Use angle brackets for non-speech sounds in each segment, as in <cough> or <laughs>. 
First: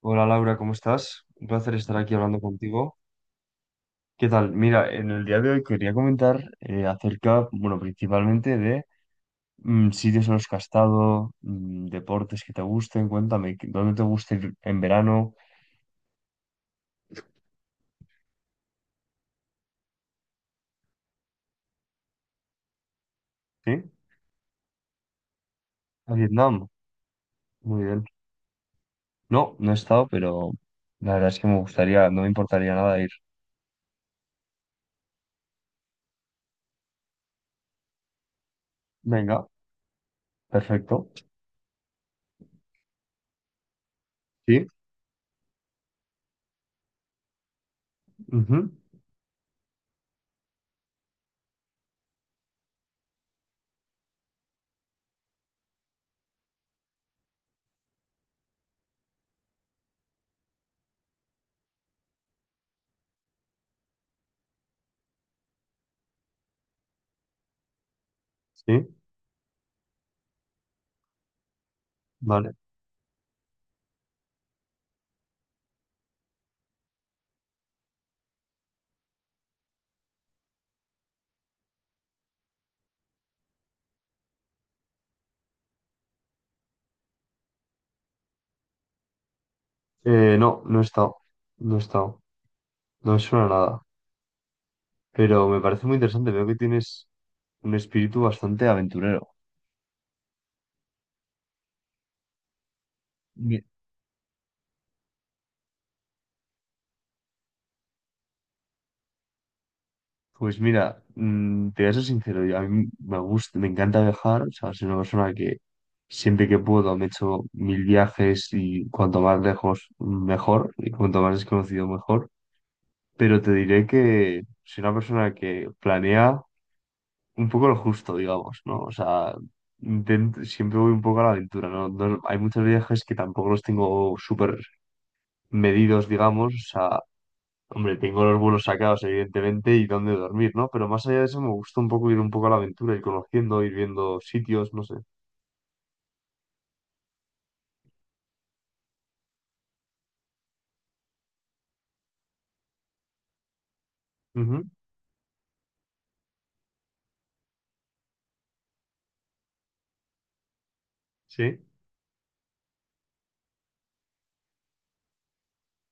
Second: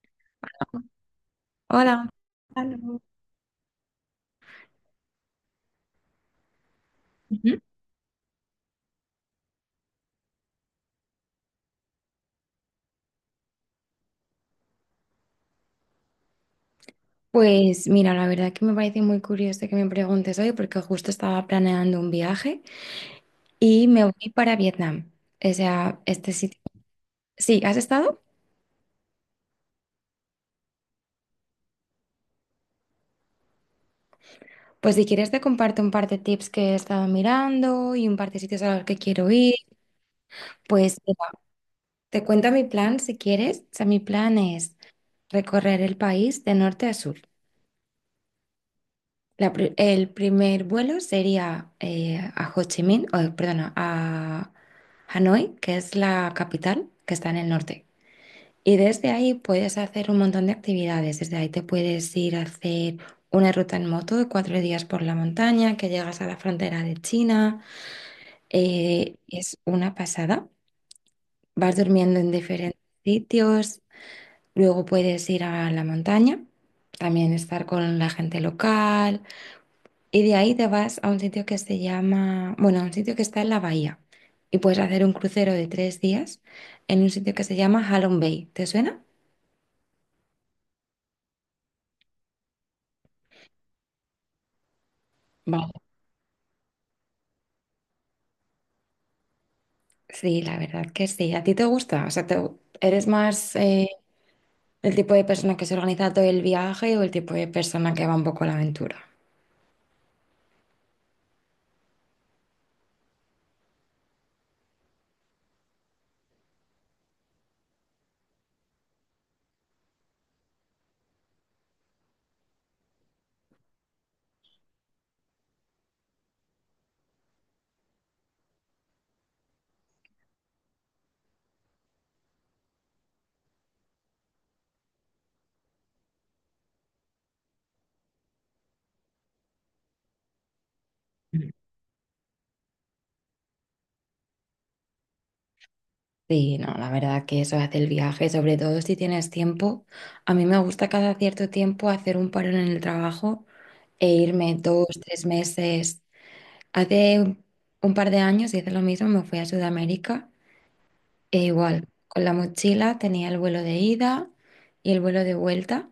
Hola Laura, ¿cómo estás? Un placer estar Hola. aquí hablando contigo. Gonzalo. ¿Qué tal? Mira, en el día de hoy quería comentar acerca, Ujú. bueno, principalmente de sitios en los que has estado, deportes que te gusten, cuéntame, ¿dónde te gusta ir en verano? Pues mira, la verdad que me parece muy curioso que me preguntes hoy porque justo estaba planeando un viaje y ¿Sí? me voy para Vietnam. O sea, A este sitio. Vietnam. Sí, ¿has Muy bien. estado? No, no he estado, pero la verdad es que me gustaría, no me importaría nada ir. Pues si quieres te comparto un par de tips que he estado mirando y un par de sitios a los que quiero Venga, ir. Pues perfecto. mira, te cuento mi plan si quieres. O sea, mi plan Sí, es recorrer el país de norte a sur. ujú, El primer vuelo sería a Ho Chi Minh, o, perdona, a Hanoi, que es la capital, que está en el norte. Y desde ahí puedes hacer un montón de actividades. Desde ahí te puedes ir a hacer una ruta en moto de 4 días por la montaña, que llegas a la frontera de China. sí, Es una pasada. Vas durmiendo en vale. diferentes sitios. Luego puedes ir a la montaña, también estar con la gente local. Y de ahí te vas a un sitio que se llama, bueno, a un sitio que está en la bahía. Y puedes hacer un crucero de 3 días en un sitio que se llama Halong Bay. ¿Te suena? No, no he estado, no me suena nada, pero me Vale. parece muy interesante, veo que tienes un espíritu bastante aventurero. Sí, la verdad que sí. ¿A ti te gusta? O sea, ¿eres más Mi- el tipo de persona que se organiza todo el viaje o el tipo de persona que va un poco a la aventura? Pues mira, te voy a ser sincero, a mí me gusta, me encanta viajar, o sea, soy una persona que siempre que puedo me echo mil viajes y cuanto más lejos mejor y cuanto más desconocido mejor, pero te diré que soy una persona que planea un poco lo justo, digamos, ¿no? O sea, siempre voy un poco a la aventura, ¿no? Hay muchos viajes que tampoco los tengo súper medidos, digamos, o sea, hombre, tengo los vuelos sacados, evidentemente, y dónde dormir, ¿no? Pero más allá de eso, me gusta un poco ir un poco a la aventura, ir conociendo, ir viendo sitios, no sé. Sí, no, la verdad que eso hace el viaje, sobre todo si tienes tiempo. A mí me gusta cada cierto tiempo hacer un parón en el trabajo e irme Ujú, 2, 3 meses. Hace un par de años hice lo mismo, me fui a Sudamérica e sí. igual, con la mochila tenía el vuelo de ida y el vuelo de vuelta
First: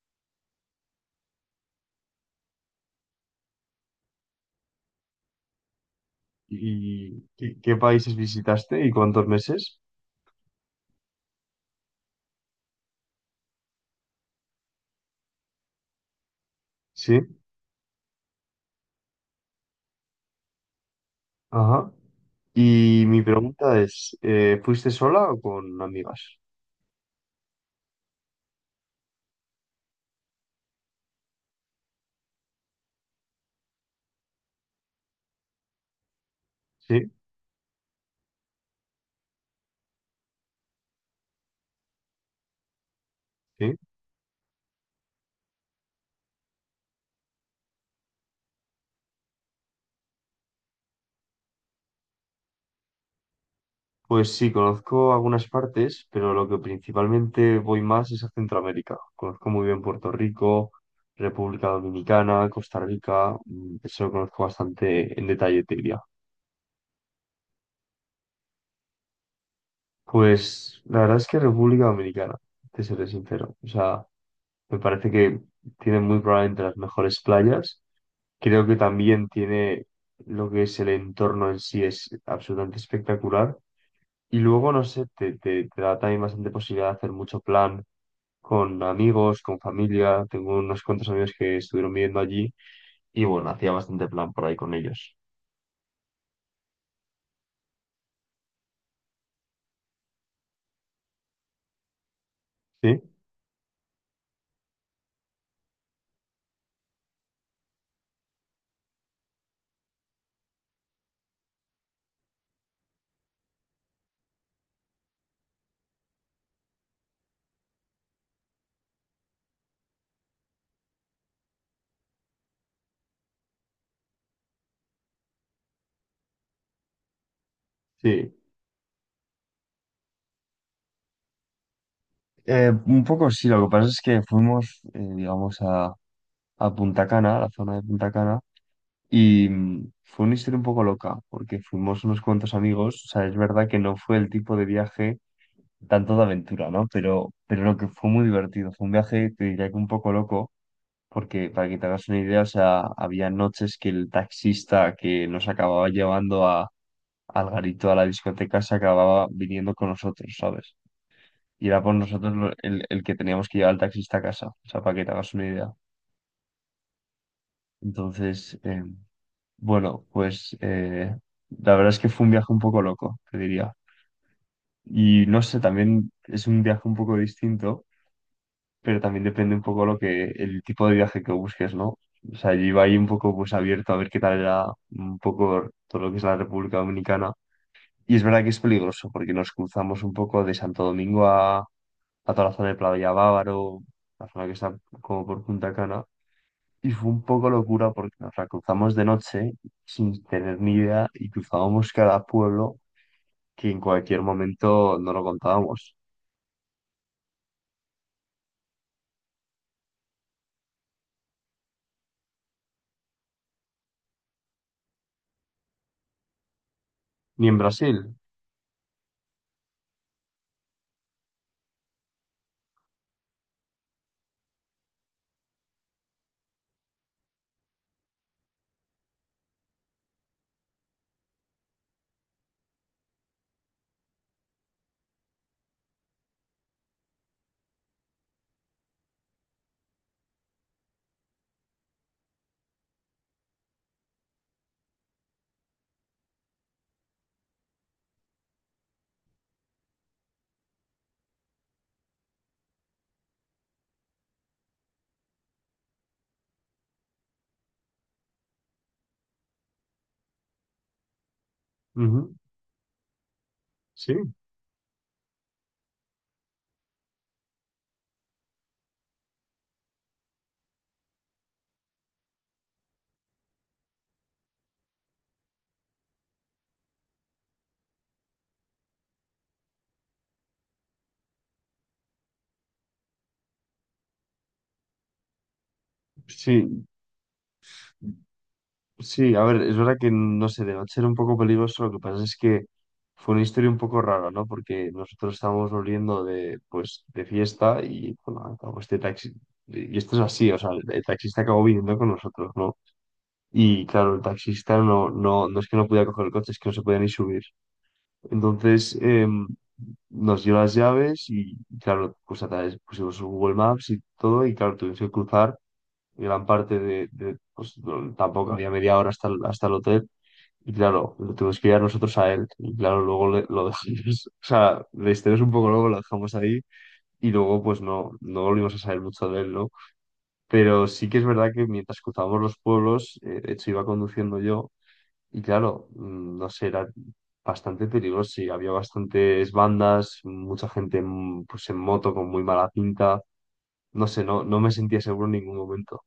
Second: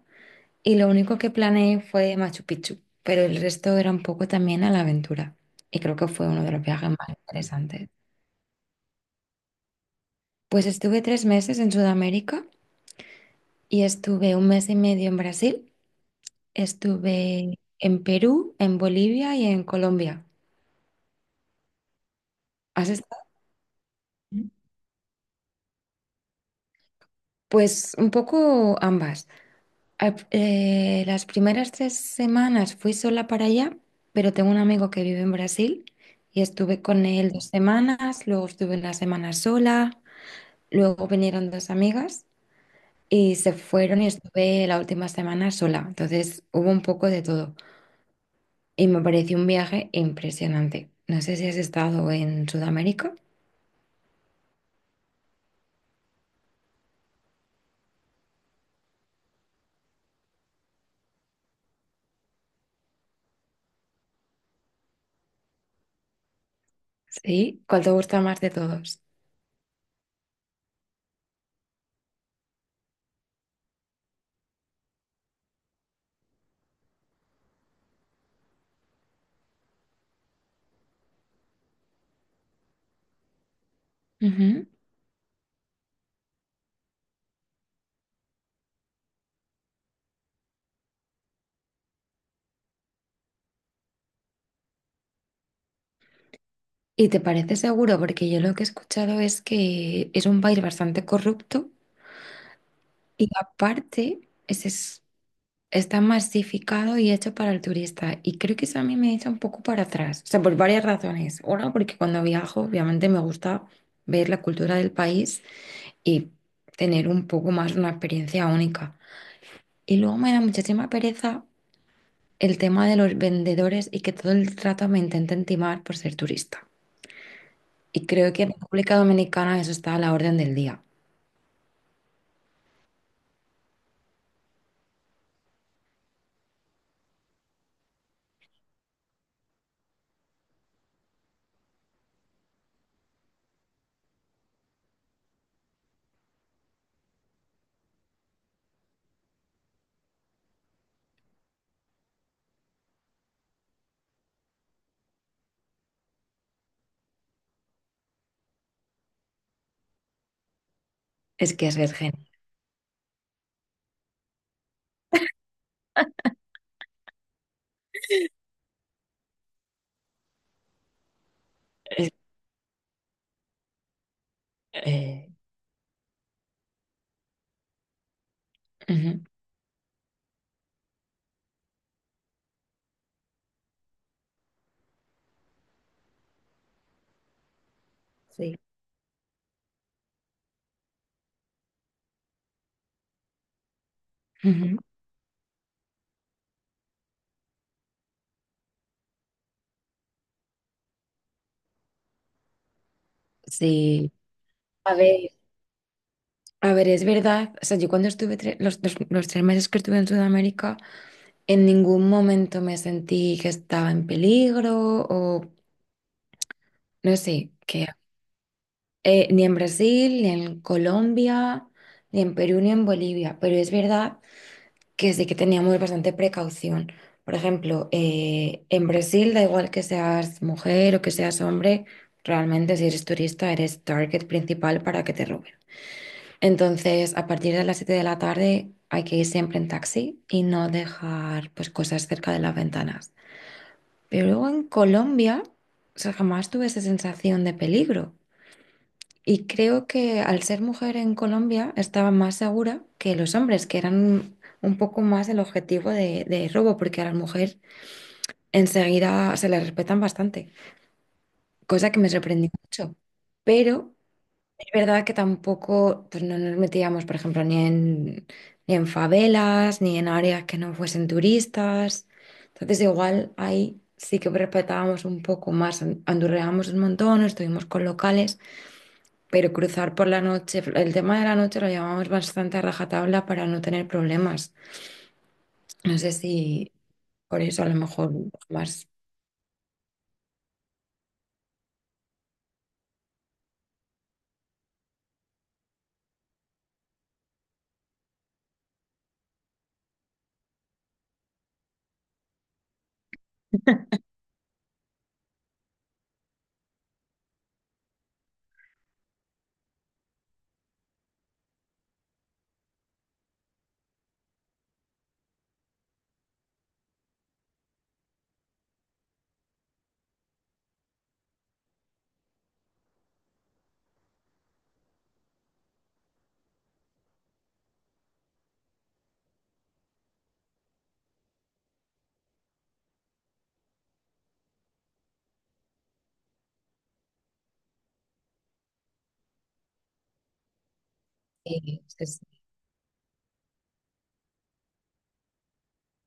y lo único que planeé fue Machu Picchu, pero el resto era un poco también a la aventura y creo que fue uno de los viajes más ¿Y qué interesantes. países visitaste y cuántos meses? Pues estuve 3 meses en Sudamérica y estuve un mes y medio en Brasil, Sí. estuve en Perú, en Bolivia y en Colombia. Ajá. ¿Has Y mi estado? pregunta es, ¿fuiste sola o con amigas? Pues un poco ambas. Las primeras 3 semanas fui sola para allá, pero tengo un amigo que vive en Brasil y estuve con Sí, él 2 semanas, luego estuve una semana sola, luego vinieron dos amigas y se sí. fueron y estuve la última semana sola. Entonces hubo un poco de todo y me pareció un viaje impresionante. No sé si has estado en Sudamérica. Pues sí, conozco algunas partes, pero lo que principalmente voy más es a Centroamérica. Conozco muy bien Puerto Rico, República Dominicana, Costa Rica, eso lo conozco bastante en detalle, te diría. Sí, ¿cuál te gusta más de todos? Pues la verdad es que República Dominicana, te seré sincero. O sea, me parece que tiene muy probablemente las mejores playas. Creo que también tiene lo que es el entorno en sí, es absolutamente espectacular. Y Ujú. luego, no sé, te da también bastante posibilidad de hacer mucho plan con amigos, con familia. Tengo unos cuantos amigos que estuvieron viviendo allí y bueno, hacía bastante plan por ahí con ellos. ¿Y te parece seguro? Porque yo lo que he escuchado es que es un país bastante corrupto. Sí, Y aparte, está masificado y hecho para el turista. Y creo que eso a mí me echa un poco para atrás. O sea, por varias razones. Una, porque cuando viajo, obviamente me gusta ver la cultura del país y tener un poco más una experiencia única. Y luego me da muchísima pereza el tema de los vendedores y que todo el trato me intenten timar por ser turista. Y creo sí. que en República Dominicana eso está a la orden del día. Un poco sí, lo que pasa es que fuimos, digamos, a Punta Cana, a la zona de Punta Cana, y fue una historia un poco loca, porque fuimos unos cuantos amigos, o sea, es verdad que no fue el tipo de viaje tanto de aventura, ¿no? Pero lo que fue muy divertido, fue un viaje, te diría que un poco loco, porque para que te hagas una idea, o sea, había noches que el taxista que nos acababa llevando al garito, a la discoteca, se acababa viniendo con nosotros, ¿sabes? Es que Y es era por virgen. nosotros el que teníamos que llevar al taxista a casa, o sea, para que te hagas una idea. Entonces, bueno, pues la verdad es que Es- fue un viaje un poco loco, te diría. Y Eh, no sé, también es un viaje un poco distinto, pero Ujú. también depende un poco el tipo de viaje que busques, ¿no? O sea, yo iba ahí un poco pues abierto a ver qué tal era un poco todo lo que es la República Dominicana. Y es verdad que Sí. es peligroso porque nos cruzamos un poco de Santo Domingo a toda la zona de Playa Bávaro, la zona que está Ujú. como por Punta Cana. Y fue un poco locura porque nos la cruzamos de noche sin tener ni idea y cruzábamos cada pueblo que en Sí, cualquier A momento no lo ver, contábamos. a ver, es verdad, o sea, yo cuando estuve los 3 meses que estuve en Sudamérica, en ningún momento me sentí que estaba en peligro o no Ni sé, en que Brasil. Ni en Brasil, ni en Colombia, ni en Perú, ni en Bolivia, pero es verdad que sí que teníamos bastante precaución. Por ejemplo, en Brasil da igual que seas mujer o que seas hombre, realmente si eres turista eres target principal para que te roben. Entonces, a partir de las 7 de la tarde hay que ir siempre en taxi y no dejar pues, cosas cerca de las ventanas. Pero luego en Colombia, o sea, jamás tuve esa sensación de peligro. Y creo que al ser mujer en Colombia estaba más segura que los hombres, que eran un poco más el objetivo de robo, porque a la mujer enseguida se le respetan bastante, cosa que me Ujú. sorprendió mucho. Pero Sí, es verdad que tampoco pues no nos metíamos, por ejemplo, ni en favelas, ni en áreas que no fuesen turistas. Entonces, igual ahí sí que respetábamos un poco más, andurreábamos un montón, estuvimos con locales, pero cruzar por la noche, el tema de la noche lo llevábamos bastante a rajatabla para no tener problemas. No sé si sí. por eso a lo mejor más. Sí, a ver, es verdad que no sé, de noche era un poco peligroso, lo que pasa es que fue una historia un poco rara, ¿no? Porque nosotros estábamos volviendo de, pues, de fiesta y, bueno, acabó este taxi, y esto es así, o sea, el taxista acabó viniendo con nosotros, ¿no? Y claro, el taxista no es que no podía coger el coche, es que no se podía ni subir. Entonces, nos dio las llaves y, claro, pues a través pusimos Google Maps y todo, y claro, tuvimos que cruzar gran parte pues, tampoco había media hora hasta hasta el hotel. Y claro, lo tuvimos que ir a nosotros a él. Y claro, luego lo dejamos, <laughs> o sea, le estiramos un poco luego, lo dejamos ahí. Y luego, pues no, no volvimos a saber mucho de él, ¿no? Pero sí que es verdad que mientras cruzábamos los pueblos, de hecho iba conduciendo yo. Y claro, no sé, era bastante peligroso y había bastantes bandas, mucha gente pues en eh, moto es- con muy mala pinta. No sé, no, no me sentía seguro en ningún momento.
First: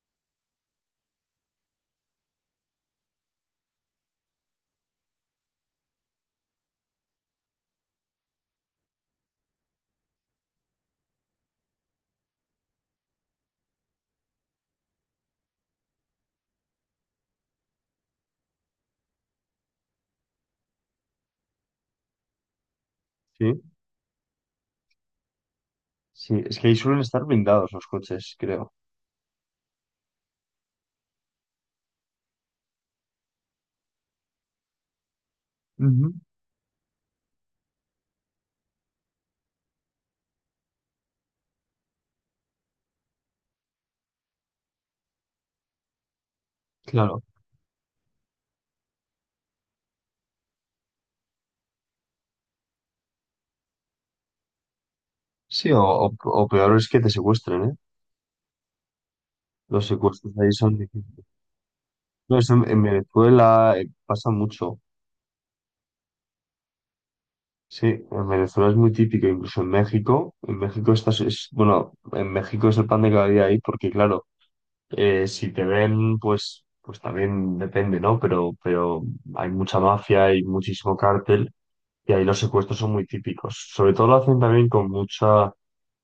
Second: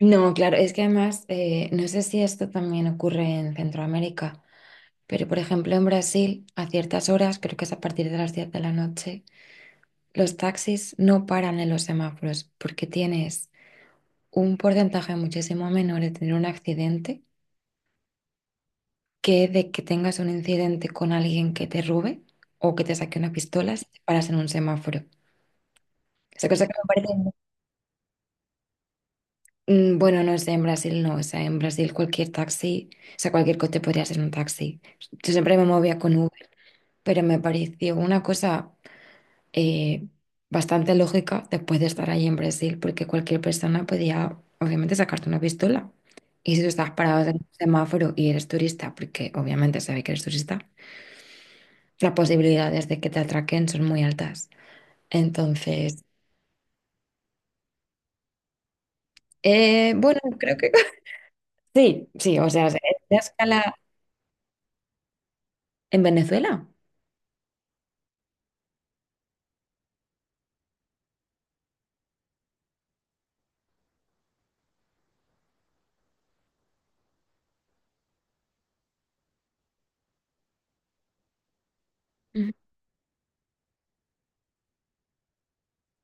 No, claro, es que además, no sé si esto también ocurre en Centroamérica. Pero, por ejemplo, en Brasil, a ciertas horas, creo que es a partir de las 10 de la noche, los taxis no paran en los semáforos porque tienes un porcentaje muchísimo menor de tener un accidente que de que tengas un incidente con alguien que te robe o que te saque una Sí, pistola si te paras en un semáforo. sí, Esa es cosa que que ahí me suelen parece, estar blindados los coches, creo. Bueno, no sé, en Brasil no, o sea, en Brasil cualquier taxi, o sea, cualquier coche podría ser un taxi. Yo siempre me movía Ujú. con Uber, pero me pareció una cosa eh, bastante lógica después de estar ahí en Brasil, porque cualquier persona podía, obviamente, sacarte una pistola. Y si tú estás Claro. parado en un semáforo y eres turista, porque obviamente se ve que eres turista, las posibilidades de que te atraquen son muy altas. Sí, Entonces, o- o peor es que te secuestren, ¿eh? Los bueno, secuestros ahí creo que son difíciles. <laughs> sí, No, sí, o eso sea, es en una Venezuela escala pasa mucho. en Venezuela. Sí, en Venezuela es muy típico, incluso en México. En México estás, es, bueno, en México es el pan de cada día ahí, porque claro, si te ven, pues, pues también depende, ¿no? Pero hay mucha mafia, hay muchísimo cártel, y ahí los secuestros son muy típicos. Sobre todo lo hacen también con mucha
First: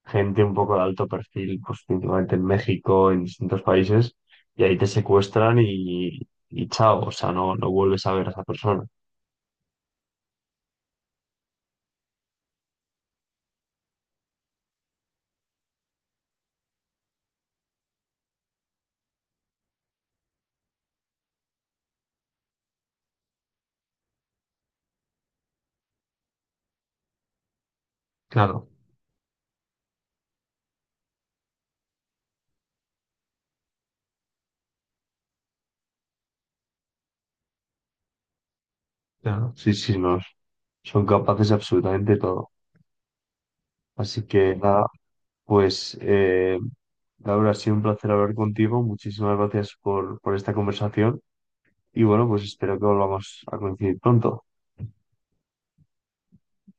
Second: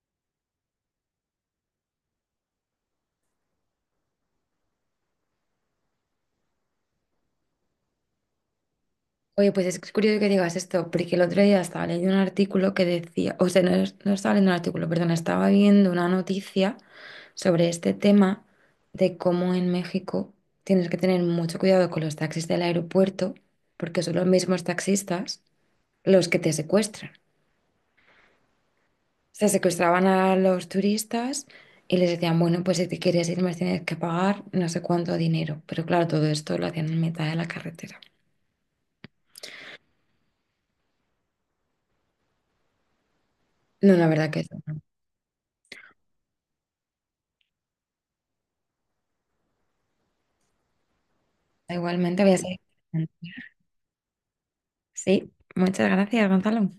gente un poco de alto perfil, pues principalmente en México, en distintos países, y ahí te secuestran y chao, o sea, no, no vuelves a ver a esa persona. Oye, pues es curioso que digas esto, porque el otro día estaba leyendo un artículo que decía, o sea, no, no estaba leyendo un artículo, perdón, estaba viendo una noticia sobre este tema de cómo en México tienes que tener mucho cuidado con los taxis del aeropuerto, porque son los mismos taxistas los que te secuestran. Claro, Se secuestraban a los turistas y les decían, bueno, pues si te quieres ir, me tienes que pagar no sé cuánto dinero. Pero claro, todo esto lo hacían en mitad de la carretera. claro. Sí, sí, no, son capaces de absolutamente todo. No, la Así verdad que que eso no. nada, pues Laura, ha sido un placer hablar contigo, muchísimas gracias por esta conversación y Igualmente bueno, había pues sido. espero que volvamos a coincidir pronto. Sí, muchas gracias, Gonzalo.